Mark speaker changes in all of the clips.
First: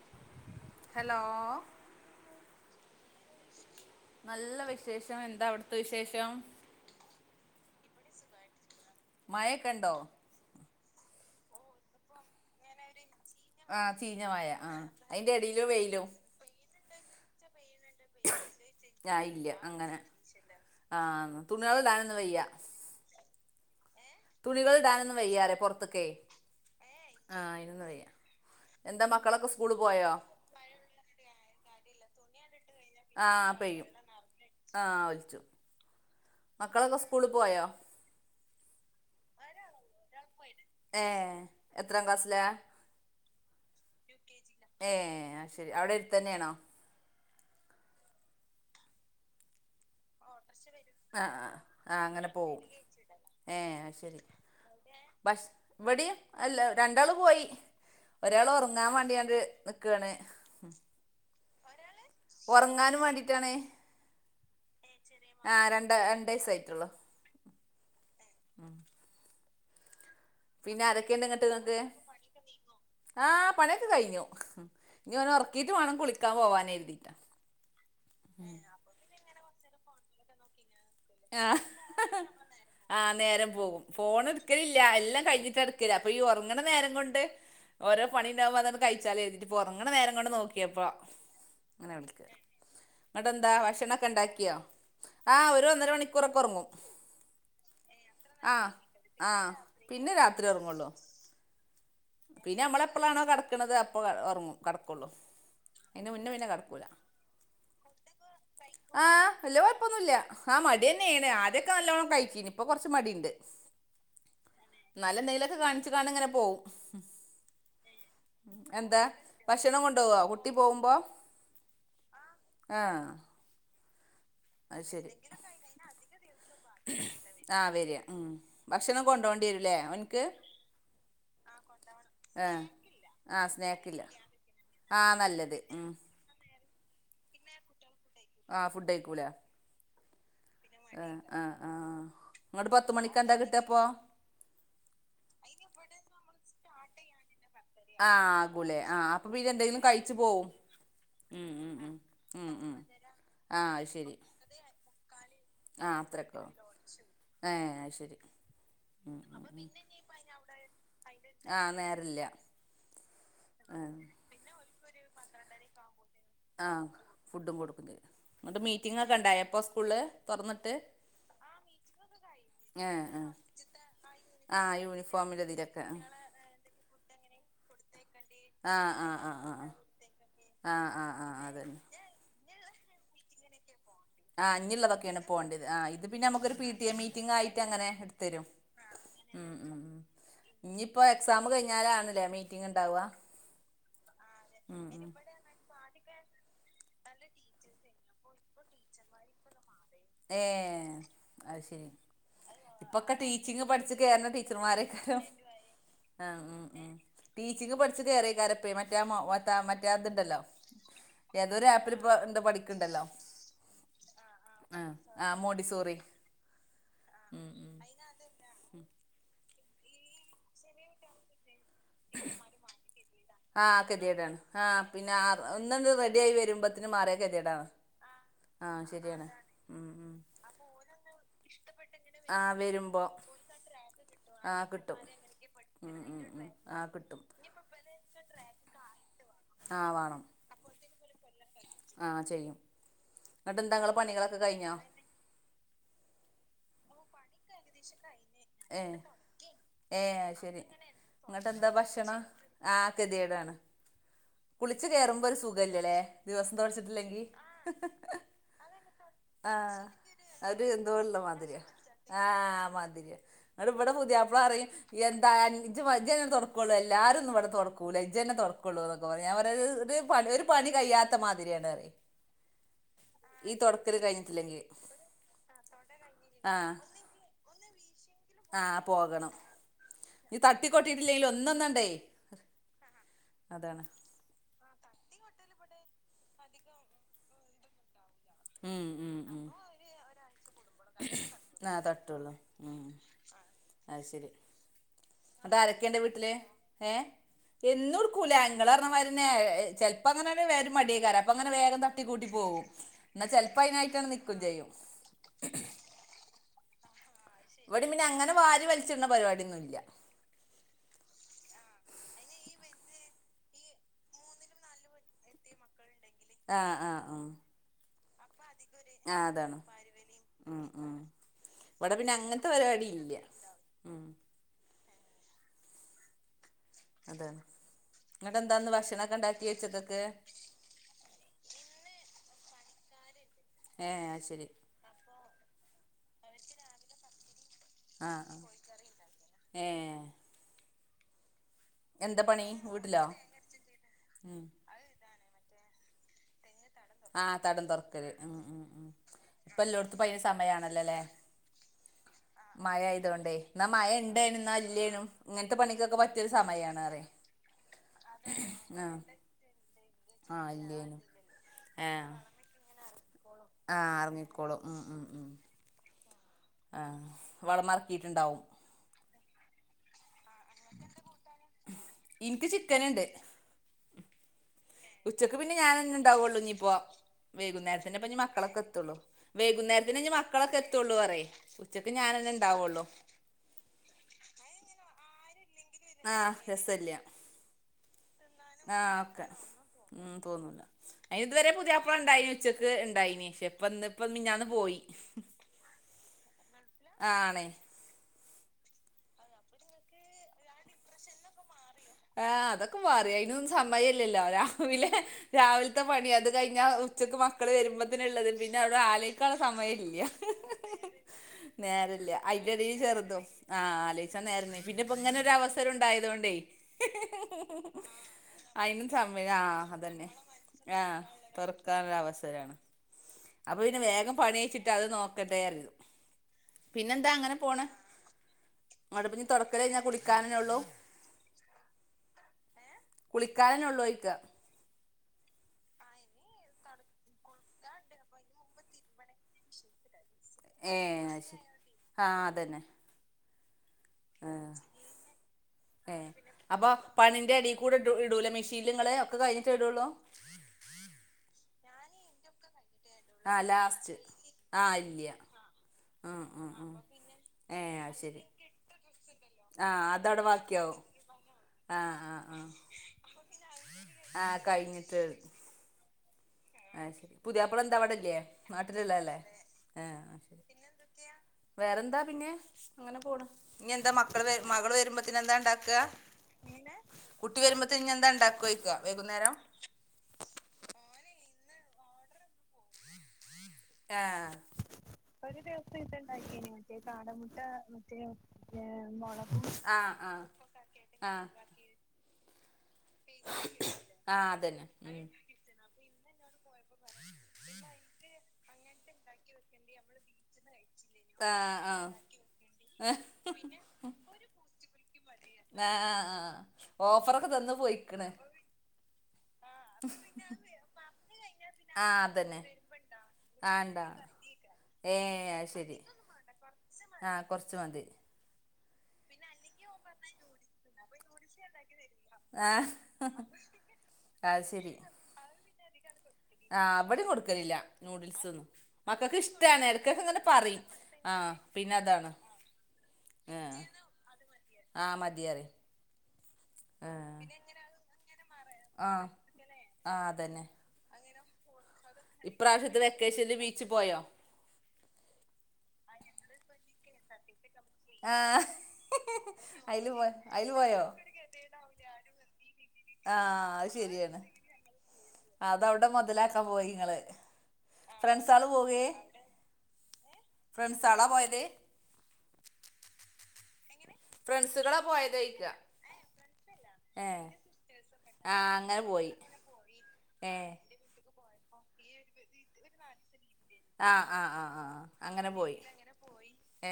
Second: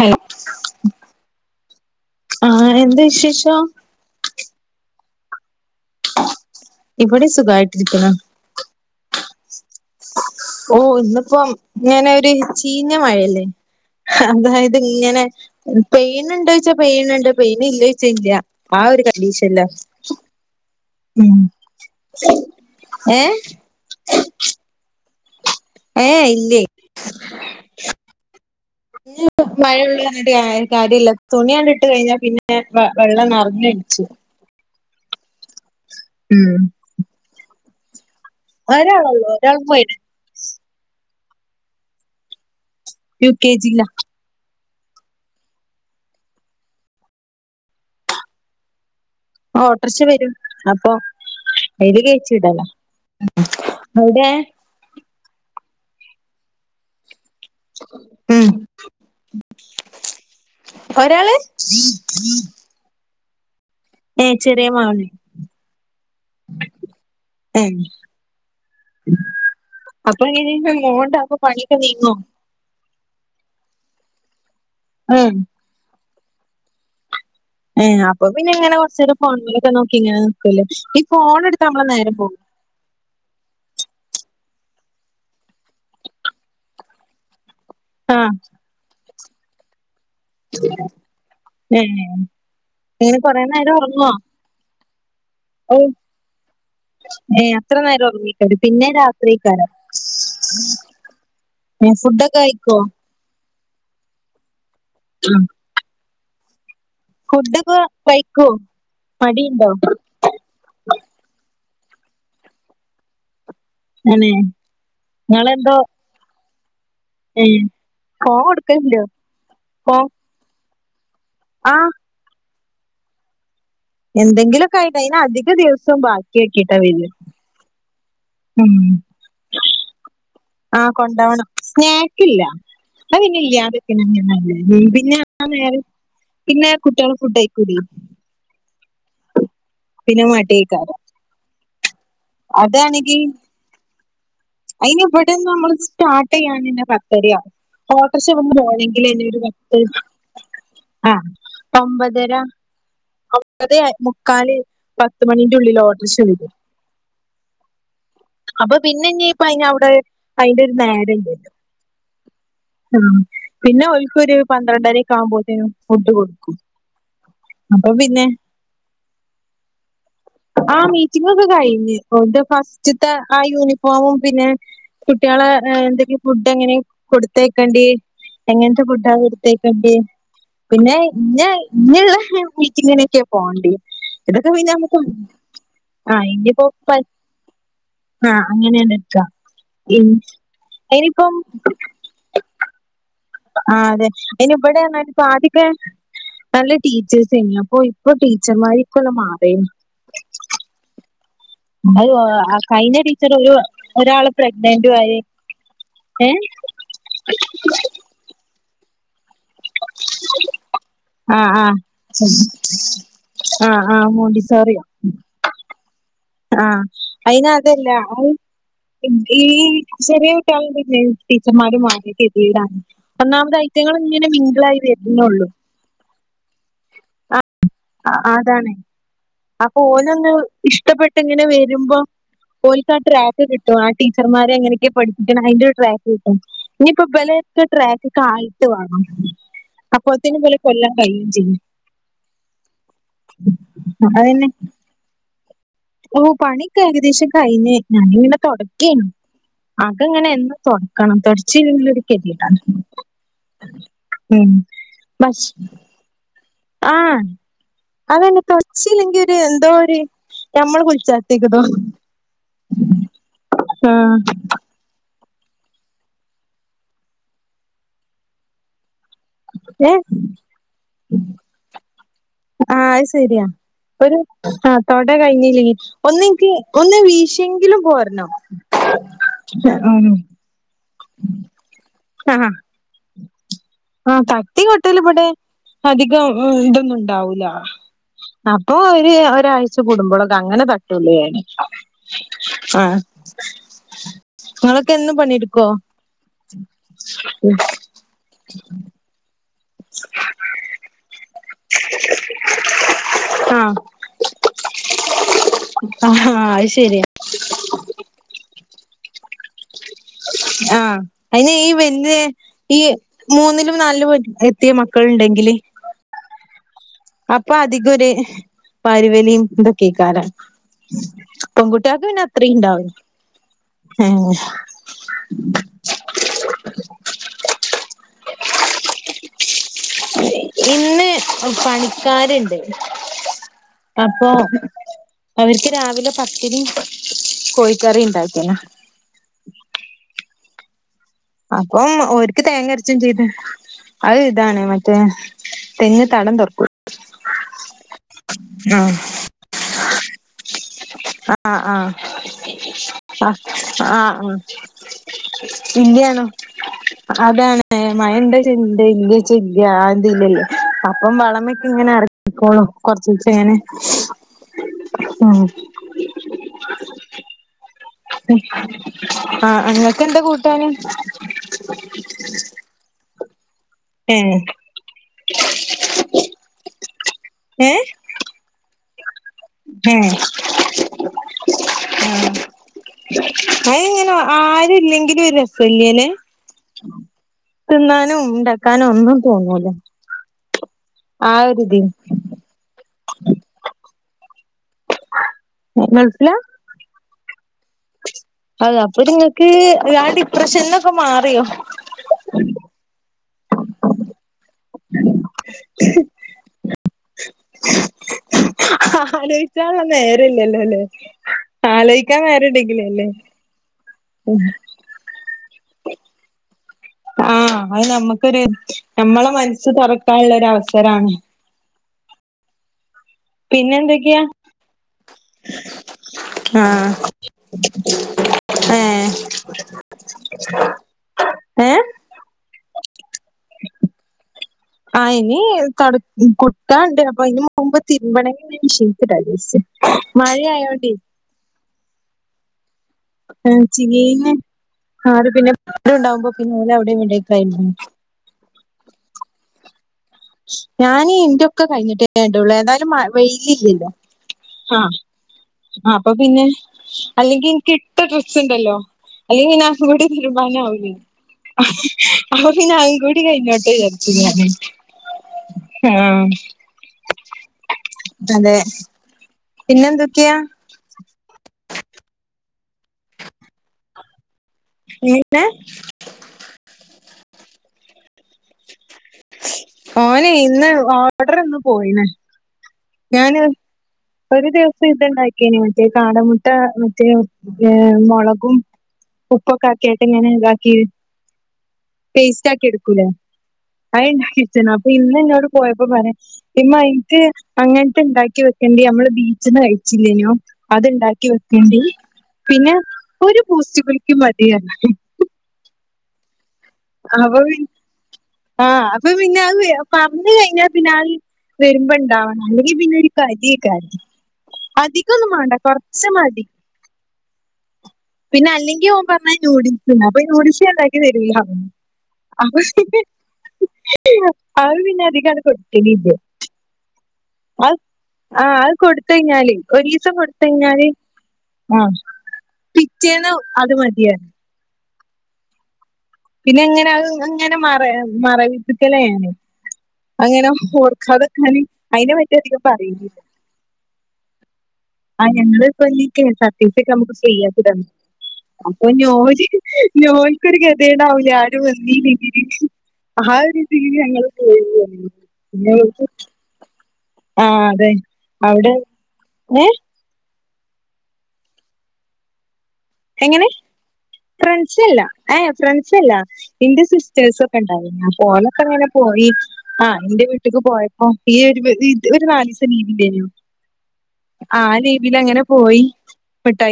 Speaker 1: Hello
Speaker 2: hello
Speaker 1: ആഹ് എന്താ വിശേഷം
Speaker 2: നല്ല വിശേഷം എന്താ അവിട്ത്തെ വിശേഷം
Speaker 1: ഇവടിം സുഖായിട്ടിരിക്കുന്നു
Speaker 2: മഴക്കണ്ടോ
Speaker 1: ഓ ഇന്ന്പ്പോ ഇങ്ങനെ ഒരു ചീഞ്ഞ മഴല്ലേ
Speaker 2: ആ ചീഞ്ഞ മഴ ആ
Speaker 1: അതായത് ഇങ്ങനെ
Speaker 2: അതിന്റെ ഇടയിലും വെയിലും
Speaker 1: പെയ്യിന്ണ്ടോയ്ച്ചാ പെയ്യിന്ണ്ട് പെയ്യിന്ല്ലോ യ്ചാ ഇല്ല ആഹ് ഒരു
Speaker 2: ആ ഇല്ല
Speaker 1: കണ്ടീഷലാ
Speaker 2: അങ്ങനെ ആ
Speaker 1: ഉം
Speaker 2: തുണികൾ ഇടാനൊന്നും വയ്യ
Speaker 1: ഏഹ്
Speaker 2: തുണികള്ടാനൊന്നും വയ്യാറിയാ പൊർ
Speaker 1: ഏഹ് ഇല്ലയ്
Speaker 2: വയ്യ എന്താ
Speaker 1: നി
Speaker 2: മക്കളൊക്കെ സ്കൂളിൽ പോയോ
Speaker 1: മഴൊള്ളാർഞ്ഞ്ട്ട് കാര്യല്ല തുണിയണ്ടിട്ട് കഴിഞ്ഞാ പിന്നെ വ വെള്ളം നറ്ഞ്ഞൊൽച്ചു
Speaker 2: ആഹ് ഒൽച്ചും
Speaker 1: ഉം
Speaker 2: മക്കളൊക്കെ സ്കൂളിൽ പോയോ
Speaker 1: ഒരാളൊള്ളൂ ഒരാള് പോയ്ണ്
Speaker 2: ഏഹ് എത്രാം ക്ലാസ്സിലാ
Speaker 1: യു കെ ജി ല്ലാ
Speaker 2: ഏഹ് അത് ശരി അവ്ടെ എര്ത്തന്നെയാണോ
Speaker 1: ഓട്ടർഷ വരും അപ്പൊ
Speaker 2: ആ ആ ആ
Speaker 1: അയ്‌ല്
Speaker 2: അങ്ങനെ
Speaker 1: കയറ്റി
Speaker 2: പോവും
Speaker 1: വിടലാ ഉം അവ്‌ടെ
Speaker 2: ബസ് ഇവടിം അല്ല രണ്ടാള് പോയി
Speaker 1: ഉം
Speaker 2: ഒരാള് ഒറങ്ങാൻ വാണ്ടിക്കാണ്ട് നിക്കാണ്
Speaker 1: ഒരാള്
Speaker 2: ഒരാള് ഒറങ്ങാനും വാണ്ടിട്ടാണ്
Speaker 1: ഏഹ് ചെറിയ മാൾ
Speaker 2: രണ്ട്
Speaker 1: ഏഹ്
Speaker 2: ഉം
Speaker 1: അപ്പൊ [unintelligible] പണിയൊക്കെ നീങ്ങോ?
Speaker 2: ആഹ്. പണിയൊക്കെ കയ്ഞ്ഞു. ഞ്ഞ് ഓനെ
Speaker 1: ഉം
Speaker 2: ഒർക്കീട്ട് വാണം കുളിക്കാൻ പോവാനെര്തീട്ട്.
Speaker 1: ഏഹ് അപ്പൊ പിന്നെങ്ങനെ കൊർച്ചേരം ഫോണിമെലൊക്കെ നോക്കിങ്ങനെ നിക്കുലെ.
Speaker 2: ആഹ്. ആഹ്. നേരം പോവും. ഫോണട്ക്കലില്ല. എല്ലം കയ്ഞ്ഞ്ട്ടാട്ക്കല്. അപ്പൊ ഈ ഒർങ്ങ്ണ നേരം കൊണ്ട് ഓരോ
Speaker 1: ആഹ്
Speaker 2: പണിണ്ടാവുമ്പോ അതണ്ട് കയ്ച്ചാലെര്തീറ്റ്. പൊറങ്ങ്ണേരം കൊണ്ട് നോക്കിയപ്പൊ.
Speaker 1: ഏ
Speaker 2: അങ്ങനെ അവക്ക്
Speaker 1: ഇങ്ങനെ കൊറേ
Speaker 2: ങ്ങട്ടെന്താ?
Speaker 1: നേരം ഉറങ്ങോ
Speaker 2: ഭക്ഷണൊക്കെണ്ടാക്കിയോ? ആഹ് ഒരു
Speaker 1: ഓ
Speaker 2: ഒന്നര മണിക്കൂറൊക്കെ ഒർങ്ങും.
Speaker 1: ഏ അത്ര നേരം ഒർങ്ങീക്കോ. പിന്നെ
Speaker 2: ആഹ്
Speaker 1: രാത്രിയ്ക്കാരം.
Speaker 2: പിന്നെ രാത്രി ഉറങ്ങുള്ളൂ പിന്നെ അമ്മളെപ്പ്ളാണോ കടക്ക്‌ണത്. അപ്പ ഒർങ്ങു കട്ക്കുള്ളൂ.
Speaker 1: ആ
Speaker 2: അയ്ന്റെ മുന്നേ പിന്നെ കടക്കൂല.
Speaker 1: ഫുഡൊക്കെ കഴിക്കോ
Speaker 2: ആഹ്. വല്യ
Speaker 1: മടിയുണ്ടോ
Speaker 2: കൊഴപ്പൊന്നുല്ല. ആഹ്. മടിന്നേണ്. ആദ്യൊക്കെ നല്ലോണം കയ്ച്ചീനി. പ്പൊ കൊർച്ച് മടിണ്ട്.
Speaker 1: അങ്ങനെ
Speaker 2: ന്നാലെന്തേലൊക്കെ
Speaker 1: നിങ്ങളെന്തോ
Speaker 2: കാൺച്ച്കാണ്ട്ങ്ങനെ പോവും.
Speaker 1: ഏ ഫോൺ
Speaker 2: എന്താ.
Speaker 1: കൊടുക്കലുണ്ടോ
Speaker 2: ഭക്ഷണം
Speaker 1: ഫോ
Speaker 2: കൊണ്ടോവോ കുട്ടി പോവുമ്പോ?
Speaker 1: ആഹ്.
Speaker 2: ആഹ്. അത്
Speaker 1: എന്തെങ്കിലൊക്കായിട്ട്.
Speaker 2: ശരി
Speaker 1: അതിനധിക ദിവസും ബാക്കി ആക്കീട്ടാ വരാ.
Speaker 2: ആഹ്. വര്. ഭക്ഷണം കൊണ്ടോണ്ട്യെ രും ലെ ഓൻക്ക്‌.
Speaker 1: ആഹ്. കൊണ്ടോണം. സ്നാക്കില്ല. പിന്നെ
Speaker 2: ആഹ്
Speaker 1: ഇല്ലാതക്കാ
Speaker 2: സ്നാക്കില്ല
Speaker 1: [unintelligible] പിന്നെ ആഹ്
Speaker 2: നല്ലത്
Speaker 1: നേര
Speaker 2: ഉം
Speaker 1: പിന്നെ കുട്ട്യാള് ഫുഡയിക്കൂല്ല.
Speaker 2: ആഹ്. ഫുഡയിക്കൂല.
Speaker 1: പിന്നെ മടിയ്ക്കാരം.
Speaker 2: ആഹ് ആഹ് ങ്ങട്ട് പത്ത്മണിക്കെന്താ കിട്ടപ്പോ?
Speaker 1: അയിന് ഇവിടെന്ന് നമ്മള് സ്റ്റാട്ടെയ്യാനെന്നെ പ ശരിയാ ഓട്ട്ർഷ
Speaker 2: ആഹ്
Speaker 1: വന്ന്
Speaker 2: ആകൂലേ ആഹ്
Speaker 1: പോയെങ്കിലെ
Speaker 2: അപ്പൊ
Speaker 1: ഒരു
Speaker 2: പിന്നെ
Speaker 1: പത്തു
Speaker 2: എന്തെങ്കിലും കഴിച്ചു പോവും
Speaker 1: ആഹ്.
Speaker 2: ഉം ഉം ഉം
Speaker 1: ഒമ്പതര.
Speaker 2: ഉം ഉം ആഹ് അത് ശരി
Speaker 1: ഒമ്പതേമുക്കാല് പത്തുമണീന്റുള്ള്ല്
Speaker 2: ആഹ്
Speaker 1: ഓട്ട്ർഷ
Speaker 2: അത്രക്കോ
Speaker 1: വരും.
Speaker 2: ഏഹ് അയ് ശരി.
Speaker 1: അപ്പൊ
Speaker 2: ഉം
Speaker 1: പിന്നെഞ്ഞ്
Speaker 2: ഉം ഉം
Speaker 1: പ്പയ്നവ്ടെ അയ്ന്റൊര് നേരണ്ട്.
Speaker 2: ആഹ് നേരല്ല
Speaker 1: ആഹ്. പിന്നെ
Speaker 2: ആഹ്
Speaker 1: ഓൽക്കൊര് പന്ത്രണ്ടരക്കാവുമ്പോത്ത്ന് ഫുഡ് കൊടുക്കും.
Speaker 2: ആഹ് ഫുഡും കൊടുക്കും
Speaker 1: അപ്പൊ
Speaker 2: ചെയ്യും
Speaker 1: പിന്നെ
Speaker 2: എന്നിട്ട് മീറ്റിംഗ് ഒക്കെ ഉണ്ടായ ഇപ്പോ സ്കൂളില് തുറന്നിട്ട്
Speaker 1: ആഹ്. മീറ്റിങ്ങൊക്കെ കഴിഞ്ഞ്.
Speaker 2: ഏഹ്
Speaker 1: ഫസ്റ്റ്ത്തെ
Speaker 2: ആഹ്
Speaker 1: ആ യൂണിഫോമും പിന്നെ
Speaker 2: ആഹ് യൂണിഫോമിന്റെ
Speaker 1: കുട്ട്യാളെ
Speaker 2: ഇതിലൊക്കെ
Speaker 1: എന്തെ ഫുഡെങ്ങനെ കൊട്ത്തേക്കണ്ടി? എങ്ങൻത്തെ
Speaker 2: ആഹ്
Speaker 1: ഫുഡാ
Speaker 2: ആഹ് ആഹ് ആഹ് ആഹ്
Speaker 1: കൊട്ത്തേക്കണ്ടി?
Speaker 2: ആഹ്
Speaker 1: പിന്നെ
Speaker 2: ആഹ് ആഹ് ആഹ്
Speaker 1: ഇഞ്ഞ്
Speaker 2: അതന്നെ
Speaker 1: ഇഞ്ഞ്ള്ള മീറ്റിങ്ങിനൊക്കെ പോണ്ടി.
Speaker 2: ആഹ്. ഞ്ഞ്ള്ളതൊക്കേണ് പോണ്ടത്. ആഹ് ഇത്
Speaker 1: ആ
Speaker 2: പിന്നെ അമ്മക്കൊര്
Speaker 1: ഇനിയിപ്പോ
Speaker 2: പി ടി
Speaker 1: പ
Speaker 2: എം മീറ്റിങ്ങായിറ്റങ്ങനെ
Speaker 1: ആ
Speaker 2: ട്ത്തെരും.
Speaker 1: അങ്ങനെയാണ് എടുക്ക
Speaker 2: ഉം ഉം. ഞ്പ്പൊ
Speaker 1: ഇനിയിപ്പം
Speaker 2: എക്സാം കഴിഞ്ഞാലാണ്ലെ മീറ്റിങ് ണ്ടാവാ.
Speaker 1: ആഹ്. അതെ. അയ്ന് വടെർഞ്ഞാ ആദ്യൊക്കെ. നല്ല ടീച്ചേഴ്സെയ്നി. അപ്പൊ ഇപ്പൊ ടീച്ചർമാരിക്കൊല്ലം മാറീണ്.
Speaker 2: ഏഹ് അയ് ശരി.
Speaker 1: അത് കഴിഞ്ഞ
Speaker 2: ഇപ്പൊക്കെ
Speaker 1: ടീച്ചർ ഒരു
Speaker 2: ടീച്ചിങ് പഠിച്ച് കേറ്ണ
Speaker 1: ഒരാള് പ്രഗ്നന്റും
Speaker 2: ടീച്ചർമാരൊക്കെ.
Speaker 1: ആയി
Speaker 2: ആഹ്.
Speaker 1: ഏഹ്
Speaker 2: ഉം ഉം. ടീച്ചിങ് പഠിച്ച് കേറെയ്ക്കാരപ്പെയ്. മറ്റേ മറ്റേ ആത്ണ്ടല്ലോ.
Speaker 1: ആ
Speaker 2: ഏതോ ഒരാപ്പില് പ്പൊ
Speaker 1: ആ
Speaker 2: ണ്ട് പഠിക്ക്‌ണ്ടല്ലോ.
Speaker 1: ആഹ് ആഹ്. മോണ്ടിസോറി.
Speaker 2: ഉം ആഹ്. മോണ്ടിസോറി.
Speaker 1: ആഹ്.
Speaker 2: ഉം ഉം
Speaker 1: അയ്നതല്ല അഹ് ഈ ചെറിയ കുട്ട്യാളെത് ല്ലേ ടീച്ചർമാരും മാ ര് കെത്യേടാണ്. ഒന്നാമത്
Speaker 2: ആഹ്
Speaker 1: ഐറ്റങ്ങള് ങ്ങനെ
Speaker 2: കെതിയേടാണ്
Speaker 1: മിങ്കിളായി
Speaker 2: ആഹ്
Speaker 1: വര്നൊള്ളൂ.
Speaker 2: ത്തിന് മാറ്യാ കെത്യേടാണ്.
Speaker 1: ആ അതാണ്,
Speaker 2: ഉം
Speaker 1: അപ്പോലൊന്ന് ഇഷ്ടപ്പെട്ട്ങ്ങനെ വെരുമ്പൊ
Speaker 2: ആഹ്
Speaker 1: ഓൽക്കാ
Speaker 2: വരുമ്പോ
Speaker 1: ട്രാക്ക് കിട്ടും. ആ
Speaker 2: ആഹ്
Speaker 1: ടീച്ചർമാരെങ്ങനെക്കെ
Speaker 2: കിട്ടും
Speaker 1: പഠിപ്പിക്കണ. അയ്ന്റൊരു
Speaker 2: ഉം
Speaker 1: ട്രാക്ക്
Speaker 2: ഉം
Speaker 1: കിട്ടും
Speaker 2: ഉം ആഹ്
Speaker 1: ന്നിപ്പോ
Speaker 2: കിട്ടും
Speaker 1: ബലന്നെ ട്രാക്ക്ക്കായിട്ട് വാണം.
Speaker 2: ആഹ് വാണം
Speaker 1: അപ്പോത്തിന് ബലെ കൊല്ലം കയ്യും ചെയ്യും
Speaker 2: ആഹ് ചെയ്യും ന്നട്ടെന്താ ഇങ്ങളെ പണികളൊക്കെ
Speaker 1: അതന്നെ
Speaker 2: കഴിഞ്ഞോ
Speaker 1: ഓ പണിക്കേകദേശം കഴിഞ്ഞ് ഞാനിങ്ങനെ
Speaker 2: ഏഹ്
Speaker 1: തൊടക്കേനി
Speaker 2: ഏഹ്
Speaker 1: അകങ്ങനെ
Speaker 2: അത്
Speaker 1: എന്നും
Speaker 2: ശരി
Speaker 1: തൊടക്കണം.
Speaker 2: ഇങ്ങട്ട് എന്താ
Speaker 1: തൊടച്ചില്ലങ്കിലൊരു
Speaker 2: ഭക്ഷണം
Speaker 1: കെത്യേടാണ്
Speaker 2: ആഹ് കെതിയേടാണ് കുളിച്ച് കേറുമ്പൊരു സുഖല്ലല്ലേ ദിവസം
Speaker 1: ആഹ്
Speaker 2: തൊടച്ചിട്ടില്ലെങ്കി
Speaker 1: അതന്നെ തൊടച്ചില്ലെങ്കി ഒരു എന്തോ
Speaker 2: ആഹ്
Speaker 1: ഒരു
Speaker 2: അവര്
Speaker 1: ഞമ്മള്
Speaker 2: എന്തോള്ള
Speaker 1: കുളിച്ചാത്തേക്ക്
Speaker 2: മാതിര്യ,
Speaker 1: തോന്നും
Speaker 2: ആആ മാതിര്യ, ന്നട്ട് വടെ
Speaker 1: ഏഹ്
Speaker 2: പുത്യാപ്പളറിം എന്താണ് ജ്ജെന്നെ തൊടക്കുള്ളൂ എല്ലാരൊന്നും വടെ തൊട്ക്കൂല ഇജ്ജന്നെ തൊടക്കുള്ളൂന്നൊക്- പറ ഞാൻ പറ പ ര് ഒരു പണി കഴ്യാത്ത മാതിര്യാണ്റ്യേ
Speaker 1: ആഹ് അത് സെര്യാ ഒരു ആ തൊട കഴിഞ്ഞില്ലെ ഒന്നിൻക്
Speaker 2: ആഹ്
Speaker 1: ഒന്ന് വീശ്യെങ്കിലും പോരണം
Speaker 2: ആഹ് പോകണം
Speaker 1: ഉം
Speaker 2: ന്നി തട്ടിക്കൊട്ടിട്ടില്ലെങ്കിലും ഒന്നന്നണ്ടേ
Speaker 1: ആഹ് ആഹ് തട്ടി കൊട്ടല് ബടെ അധികം ഉം തൊന്നും ണ്ടാവൂല അപ്പൊ
Speaker 2: ഉം
Speaker 1: ഒര്
Speaker 2: ഉം ഉം
Speaker 1: ഒരാഴ്ച കൂടുമ്പോളൊക്കെ അങ്ങനെ തട്ടൂള്ളു ഞാന്
Speaker 2: ആ തട്ടുള്ളൂ ഉം അഹ് ശരി
Speaker 1: ങ്ങളൊക്കെന്നും
Speaker 2: അവിടാരൊക്കെണ്ട് വീട്ടില് ഏഹ് എന്നുട്ക്കൂല ഇങ്ങള് പർഞ്ഞ മാര്യന്നെ ചെൽപ്പങ്ങനൊര് വേ ഒര് മടിയെക്കാരം അപ്പൊ അങ്ങനെ വേഗം തട്ടി കൂട്ടി പോവും, ന്നാ ചെൽപ്പയ്നായിട്ട ണ്ട് നിക്കും ചെയ്യും
Speaker 1: അ ഹാ അഹ് ശര്യ
Speaker 2: വടിം പിന്നങ്ങനെ വാരി വലിച്ചിടുന്ന പരിപാട്യൊന്നും ല്ല
Speaker 1: ആഹ് അയ്നീ വല്യെ ഈ മൂന്നിലും നാലിലും എത്തിയ മക്കള്ണ്ടെങ്കില്
Speaker 2: ആഹ് ആഹ് ആഹ്
Speaker 1: അപ്പധികൊര്
Speaker 2: ആഹ്
Speaker 1: വാരിവലിയും
Speaker 2: അതാണ്
Speaker 1: തൊക്കേക്കാരം.
Speaker 2: ഉം ഉം ഇവടെ
Speaker 1: പെൺകുട്ട്യാക്ക്
Speaker 2: പിന്നെ അങ്ങൻത്തെ
Speaker 1: പിന്നത്രയും
Speaker 2: പരിപാടി
Speaker 1: ണ്ടാവും
Speaker 2: ഇല്ല
Speaker 1: ഉം
Speaker 2: അതാണ് ഇങ്ങട്ടെന്താന്ന് ഭക്ഷണക്കെണ്ടാക്കി ഉച്ചക്കെക്ക്
Speaker 1: ഇന്ന് പണിക്കാര്ണ്ട്
Speaker 2: ഏഹ് അഹ്
Speaker 1: അപ്പൊ
Speaker 2: ശരി
Speaker 1: അവർക്ക് രാവിലെ പത്തിരിം
Speaker 2: ആഹ് ആഹ്
Speaker 1: കോഴിക്കറീണ്ടാക്കീണ്
Speaker 2: ഏഹ്
Speaker 1: അപ്പം
Speaker 2: എന്താ
Speaker 1: ഓര്ക്ക്
Speaker 2: പണി
Speaker 1: തേങ്ങ അരച്ചും
Speaker 2: വീട്ടിലോ
Speaker 1: ചെയ്ത്. അഹ്
Speaker 2: ഉം
Speaker 1: ഇതാണ് മറ്റേ തെങ്ങ് തടം തൊർക്കു
Speaker 2: ആഹ് തടം തൊർക്കല്, ഉം ഉം
Speaker 1: ആ
Speaker 2: ഉം ഇപ്പല്ലോട്ത്തും പ്പയ്ന്റെ സമയാണല്ലൊ ലേ
Speaker 1: ആ ആ
Speaker 2: മഴായതോണ്ടേ, ന്നാ മഴ
Speaker 1: ആ ആ
Speaker 2: ണ്ടേനും ന്ന ഇല്ലേനും ഇങ്ങൻത്തെ പണിക്കൊക്കെ പറ്റിയരു സമയാണ് റ്യ
Speaker 1: ഏഹ് മഴണ്ടോ ന്ന് ചോയ്ച്ചാ ഇണ്ട് ഇല്ല്യേയ് ച്ചാ ഇല്ല്യാ. അങ്ങനെ ഇതിലല്ലേ.
Speaker 2: ആഹ് ഇല്ലേനും
Speaker 1: അപ്പം വളമെക്കെ ഇങ്ങനെ
Speaker 2: ഏഹ്
Speaker 1: എറക്കിക്കോളും കൊറച്ചീച്ചെ ഇങ്ങനെ.
Speaker 2: ആഹ് എറങ്ങിക്കോളും ഉം ഉം ഉം. ആഹ് വളമ എർ
Speaker 1: ആഹ് ഇങ്ങ
Speaker 2: ഇന്ക്ക് ചിക്കന്ണ്ട്.
Speaker 1: ഏഹ്.
Speaker 2: ഉച്ചക്ക് പിന്നെ ഞാനെന്നെ ഇണ്ടാവൊള്ളൂ ഇഞ്ഞ്പ്പോ.
Speaker 1: ഏഹ്
Speaker 2: വൈകുന്നേരത്തിനേ ഇഞ്ഞ്പ്പം മക്കളൊക്കെ എത്തൊള്ളു. വൈകുന്നേരത്തിനേ
Speaker 1: ഏഹ്
Speaker 2: ഇഞ് മക്കളൊക്കെ എത്തൊള്ളൂ പറ്യേ. ഉച്ചക്ക് ഞാനന്നെ ഇണ്ടാവൊള്ളൂ.
Speaker 1: അത് ഇങ്ങനെ ആരു ഇല്ലെങ്കിലു ഒര് രസ്
Speaker 2: ആഹ് രസല്ല്യ.
Speaker 1: തിന്നാനും ഇണ്ടാക്കാനും
Speaker 2: ആഹ്
Speaker 1: ഒന്നും
Speaker 2: ഒക്കെ
Speaker 1: തോന്നൂല
Speaker 2: ഉം തോന്നൂല്ല. അയ്ന്
Speaker 1: ആ
Speaker 2: ഇതുവരെ
Speaker 1: ഒരിതി
Speaker 2: പുതിയാപ്പള ഇണ്ടായ്നി. ഉച്ചക്ക് ഇണ്ടായിനി. പക്ഷെ ഇപ്പന്ന് ഇപ്പം മിഞ്ഞാന്ന് പോയി.
Speaker 1: ഏഹ് ഗൾഫിലാ?
Speaker 2: ആണേ.
Speaker 1: അത് അപ്പൊര് ഇങ്ങക്ക് ആ ഡിപ്രഷൻന്നൊക്കെ മാറിയോ?
Speaker 2: ഏഹ് അതൊക്കെ മാറി അയിനൊന്നും സമയല്ലല്ലോ. രാവിലെ രാവിലത്തെ പണി അത് കഴിഞ്ഞാ ഉ ച്ചക്ക് മക്കള് വരുമ്പത്തിന് ഇള്ളത് പിന്നെ അവിടെ ആലോയിക്കാന്ള്ള
Speaker 1: ആലോയിക്കാനുള്ള
Speaker 2: സമയെല്ല്യ.
Speaker 1: നേരല്ലല്ലോ ല്ലേ
Speaker 2: നേരല്ല.
Speaker 1: ആലോയിക്കാൻ
Speaker 2: അയിൻ്റെടീൽ
Speaker 1: നേരണ്ടെങ്കിലല്ലേ
Speaker 2: ചേറുതും ആഹ് ആലോയിച്ചാൻ [unintelligible] പിന്നെ ഇപ്പം ഇങ്ങനൊരു അവസരും ഉണ്ടായതൊണ്ടേ.
Speaker 1: ആഹ് അത് നമ്മക്കൊരു
Speaker 2: അയിനും സമയം
Speaker 1: നമ്മളെ മനസ്സ്
Speaker 2: ആഹ് അതെന്നെ
Speaker 1: തുറക്കാനുള്ള ഒരു
Speaker 2: ആഹ്
Speaker 1: അവസരാണ്
Speaker 2: തൊറ ക്കാനൊര് അവസരാണ്. അപ്പൊ പിന്നെ വേഗം പണി കയിച്ചിട്ട് അത് നോക്കട്ടെ കര്തും.
Speaker 1: ആഹ്
Speaker 2: പിന്നെന്താ അങ്ങനെ പോണ്. ഇങ്ങളോടെ
Speaker 1: ഏഹ്
Speaker 2: ഇപ്പഞ്ഞ് തൊടക്കല് കഴിഞ്ഞാ കുളിക്കാനെ ന്നൊള്ളു.
Speaker 1: ഏഹ്
Speaker 2: കുളിക്കാനെന്നെ ഒള്ളൂ ചോയിക്കാ.
Speaker 1: ആഹ് ഇനി തൊട്, കുത്താണ്ട്. അപ്പൊ അയ്ന് മുൻപ് തിര്മ്പണെ [unintelligible] മിഷീൻക്ക് ഇടാ വിചാര്ച്ച്.
Speaker 2: ഏഹ് അഹ് ശ. ആഹ് അതെന്നെ.
Speaker 1: [unintelligible] ആഹ് അത് പിന്നെ [unintelligible]
Speaker 2: ഏ
Speaker 1: ഉണ്ടാവുമ്പോ പിന്നെ
Speaker 2: അപ്പൊ
Speaker 1: ഓല് അവടിം കൊണ്ടോയി
Speaker 2: പണിന്റെ എടീ
Speaker 1: കയിഞ്ഞിണ്.
Speaker 2: കൂടെ ഇടു ഇടൂല മെ ഷീൻല് ഇങ്ങള്. ഒക്കെ കഴിഞ്ഞിട്ടേ ഇടൊള്ളൂ.
Speaker 1: ഞാന് ഇന്റെതൊക്കെ കഴിഞ്ഞിട്ടേ ഞാൻ ഇടൊള്ളൂ. ഏതാ ലും മ
Speaker 2: ആ
Speaker 1: വെയില് ഇല്ല്യല്ലോ
Speaker 2: ലാസ്റ്റ് ആ ഇല്ല്യ
Speaker 1: ആഹ് അപ്പൊ
Speaker 2: ആ
Speaker 1: പിന്നെ
Speaker 2: ആ ആ
Speaker 1: അല്ലെങ്കി
Speaker 2: ഏ
Speaker 1: ഇന്ക്ക് ഇട്ട
Speaker 2: അത് ശരി
Speaker 1: ഡ്രസ്സ്ണ്ടല്ലോ. അല്ലെങ്കി പിന്നെ
Speaker 2: ആ
Speaker 1: അതൂടി
Speaker 2: അതവിടെ
Speaker 1: തിര്മ്പാന്
Speaker 2: ബാക്കിയാവും
Speaker 1: ആവുലേ.
Speaker 2: ആ ആ ആ
Speaker 1: അപ്പം പിന്നെ അതും കൂടി കയിഞ്ഞോട്ടെ വിചാര്ച്ചും
Speaker 2: ആ
Speaker 1: ഞാന്. ആഹ്.
Speaker 2: അഹ് ശരി. പുതിയാപ്പള എന്താ ഇവടെല്ലേ
Speaker 1: അതെ
Speaker 2: നാട്ടിലുള്ളതല്ലേ ആഹ്
Speaker 1: പിന്നെന്തൊക്കെയാ
Speaker 2: ശരി. വേറെന്താ പിന്നെ? അങ്ങനെ പോണ്. ഇഞ്ഞെന്താ മക്കള് വ, മകള് വരുമ്പോത്തിന് എന്താ
Speaker 1: പിന്നെ
Speaker 2: ണ്ടാക്കാ? എങ്ങനെ? കുട്ടി വരുമ്പത്തിന് ഇഞ്ഞെന്താ ഇണ്ടാക്കാ ചോയ്ക്കാ വൈകുന്നേരം.
Speaker 1: ഓനെ ഇന്ന് ഓർഡർ തന്ന് പോയീണ്. ഞാന്
Speaker 2: ആഹ്
Speaker 1: ഒരു ദിവസം ഇത്ണ്ടാക്കീനി മറ്റേ കാടമുട്ട മറ്റേ മൊള കും ഉപ്പൊക്കെ
Speaker 2: ആഹ്
Speaker 1: ആക്കിയാട്ട്
Speaker 2: ആഹ്
Speaker 1: ഇങ്ങനെ ഇതാക്കി.
Speaker 2: ആഹ്.
Speaker 1: പേസ്റ്റ് ആക്കി എടുക്കൂലേ.
Speaker 2: ആഹ് അതന്നെ
Speaker 1: അതേൽക്കിച്ച്ണ്. അപ്പം
Speaker 2: ഉം അപ്പൊ
Speaker 1: ഇന്ന് ഇന്നോട് പോയപ്പം പറ്യാ. ഇമ്മ ഇൻക്ക് അങ്ങനത്തെ ഇണ്ടാക്കി വെക്കണ്ടി നമ്മള് ബീച്ച്ന്ന് കഴിച്ചില്ലേനോ അത് ഇണ്ടാക്കി
Speaker 2: ആഹ്
Speaker 1: വെക്കണ്ടി
Speaker 2: ആഹ്
Speaker 1: പിന്നെ
Speaker 2: ഏഹ്
Speaker 1: ഒരു ബൂസ്റ്റ് കുൽക്കിം മതി പർഞ്ഞോലോ
Speaker 2: ആഹ് ഓഫറൊക്കെ
Speaker 1: അപ്പൊ
Speaker 2: തന്ന്
Speaker 1: പി
Speaker 2: പോയിക്ക്ണ്
Speaker 1: ആഹ് അപ്പൊ പിന്നെ അഹ് പറഞ്ഞു കഴിഞ്ഞാ പിന്നെ. അഹ് വരുമ്പോ
Speaker 2: പിന്നെ അത്
Speaker 1: ഇണ്ടാവണം അല്ലെങ്കിൽ പിന്നൊരു
Speaker 2: ആഹ്
Speaker 1: കലിയേക്കാരം
Speaker 2: ഇണ്ടാവും
Speaker 1: അധികൊന്നും
Speaker 2: ഏഹ് അത്
Speaker 1: വേണ്ട
Speaker 2: ശരി
Speaker 1: കൊറച്ച് മതി
Speaker 2: ആഹ് കൊറച്ച് മതി
Speaker 1: പിന്നെ അല്ലെങ്കിൽ ഓൻ പറഞെ നൂഡിൽസ അപ്പൊ ഈ ന്യൂഡിൽസ് ഞാൻ ഇണ്ടാക്കി തരൂല പറഞ്ഞ് അവന്
Speaker 2: ആഹ്
Speaker 1: പിന്നെ അത് പിന്നെ അധികാണ്ട് കൊടുക്കലില്ല
Speaker 2: ആഹ് ഇബടിം കൊടുക്കലില്ല
Speaker 1: അത് ആ
Speaker 2: നൂഡിൽസൊന്നും
Speaker 1: അത് കൊടുത്തു
Speaker 2: മക്കക്ക്
Speaker 1: കഴിഞ്ഞാല്
Speaker 2: ഇഷ്ട്ടാണ്
Speaker 1: ഒരു
Speaker 2: എടക്കൊക്കെ
Speaker 1: ദിവസം
Speaker 2: ഇങ്ങനെ
Speaker 1: കൊടുത്തു
Speaker 2: പറയും
Speaker 1: കഴിഞ്ഞാല്
Speaker 2: ആഹ് പിന്നെ അതാണ്
Speaker 1: പിറ്റേന്നും
Speaker 2: ആഹ്
Speaker 1: അത് മതി പറയും
Speaker 2: ആഹ് മതി പറിയെ
Speaker 1: പിന്നെ ഇങ്ങനെ അത് ഇങ്ങനെ മറവി
Speaker 2: ആഹ്
Speaker 1: മറവിപ്പിക്കലാണ്
Speaker 2: ആഹ് അതന്നെ
Speaker 1: അങ്ങനെ ഓർക്കാതെക്കാന് അയിനെ പറ്റി അധികം
Speaker 2: ഇപ്രാവശ്യത്തെ
Speaker 1: പറയലില്ല
Speaker 2: വെക്കേഷനില് ബീച്ച് പോയോ
Speaker 1: ആഹ് ഞങ്ങിപ്പോ ഇഞ്ക്കെ സർട്ടിഫിക്കറ്റ് അവിടുന്ന് ശരിയാക്കി തന്നു
Speaker 2: ആഹ്
Speaker 1: അപ്പൊ ഇഞ്ഞോല്
Speaker 2: അയില് പോ അയില്
Speaker 1: ഇഞ്ഞോൽക്കൊരു
Speaker 2: പോയോ
Speaker 1: ഗതിയേണ്ടാവുലെ ആരും വന്നീല്ല്യങ്കില് ആഹ് ഒരീതില് ഞങ്ങള് പോയിനി അവിടുന്ന്
Speaker 2: അത് അവ്ടെ മൊതലാക്കാൻ പോയി ഇങ്ങള്
Speaker 1: ആഹ് അതെ
Speaker 2: ഫ്രണ്ട്സാള്
Speaker 1: അവിടെ
Speaker 2: പോവേ?
Speaker 1: ഏഹ്
Speaker 2: ഫ്രണ്ട്സാള പോയത്?
Speaker 1: എങ്ങനെ?
Speaker 2: ഫ്രണ്ട്സുകളാ
Speaker 1: ഫ്രണ്ട്സല്ല
Speaker 2: പോയതോയിക്ക
Speaker 1: ഏഹ് ഫ്രണ്ട്സല്ല ഇന്റെ
Speaker 2: ഏഹ്
Speaker 1: സിസ്റ്റേഴ്സ് ഒക്കെ ഇണ്ടായിനി അപ്പൊ
Speaker 2: ആഹ് അങ്ങനെ
Speaker 1: ഓലപ്പെങ്ങനെ പോയി ആഹ് ഇന്റെ
Speaker 2: ഏഹ്
Speaker 1: വീട്ട്ക്ക് പോയപ്പോ ഈ ഒരു ഒരു നാലീസം ലീവില്ലേനിയൊ ആഹ് ആ ലീവിലങ്ങനെ പോയി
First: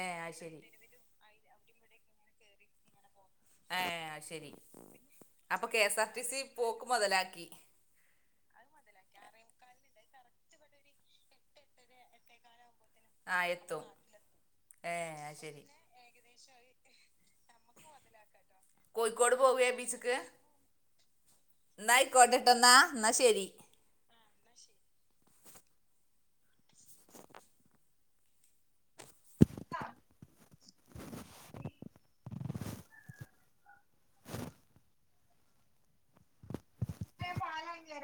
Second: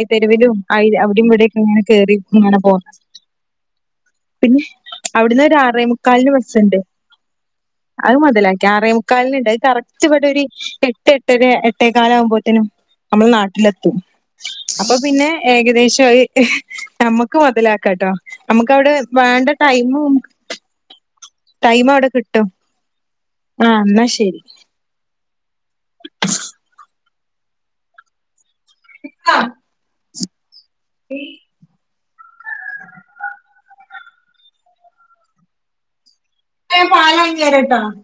Speaker 2: ഏഹ് അത് ശരി
Speaker 1: അവ് ടിം ഇവടിയൊക്കെ ഇങ്ങനെ കേറി ഇങ്ങനെ പോന്നു.
Speaker 2: ഏഹ് അയ്ശരി
Speaker 1: അവിടുന്ന് ഒരു
Speaker 2: അപ്പൊ കെ.
Speaker 1: ആറേ
Speaker 2: എസ്. ആർ. ടി.
Speaker 1: മുക്കാലിന്
Speaker 2: സി.
Speaker 1: ബസ്സുണ്ട്
Speaker 2: പോക്ക് മൊതലാക്കി
Speaker 1: അത് മുതലാക്കി ആറേ മുക്കാലിന്ണ്ട് അത് കറക്റ്റ് ഇവടൊര് എട്ട് എട്ടര എട്ടേകാല് ആകുമ്പോത്തിനും നമ്മള്
Speaker 2: ആഹ് എത്തും
Speaker 1: നാട്ടിലെത്തും അപ്പൊ
Speaker 2: ഏഹ്
Speaker 1: പിന്നെ
Speaker 2: അത് ശരി
Speaker 1: ഏകദേശം ഒര് ഞമ്മക്ക് മൊതലാക്കാട്ടോ നമ്മക്ക് അവിടെ
Speaker 2: കോഴിക്കോട്
Speaker 1: വേണ്ട
Speaker 2: പോവേ
Speaker 1: ടൈമും
Speaker 2: ബീച്ച്ക്ക്
Speaker 1: ടൈമ
Speaker 2: എന്നാ
Speaker 1: അവ്ടെ കിട്ടും
Speaker 2: ആയിക്കോട്ടെട്ടോ എന്നാ എന്നാ ശരി
Speaker 1: ആഹ് ഇന്നാ ശരി. [unintelligible]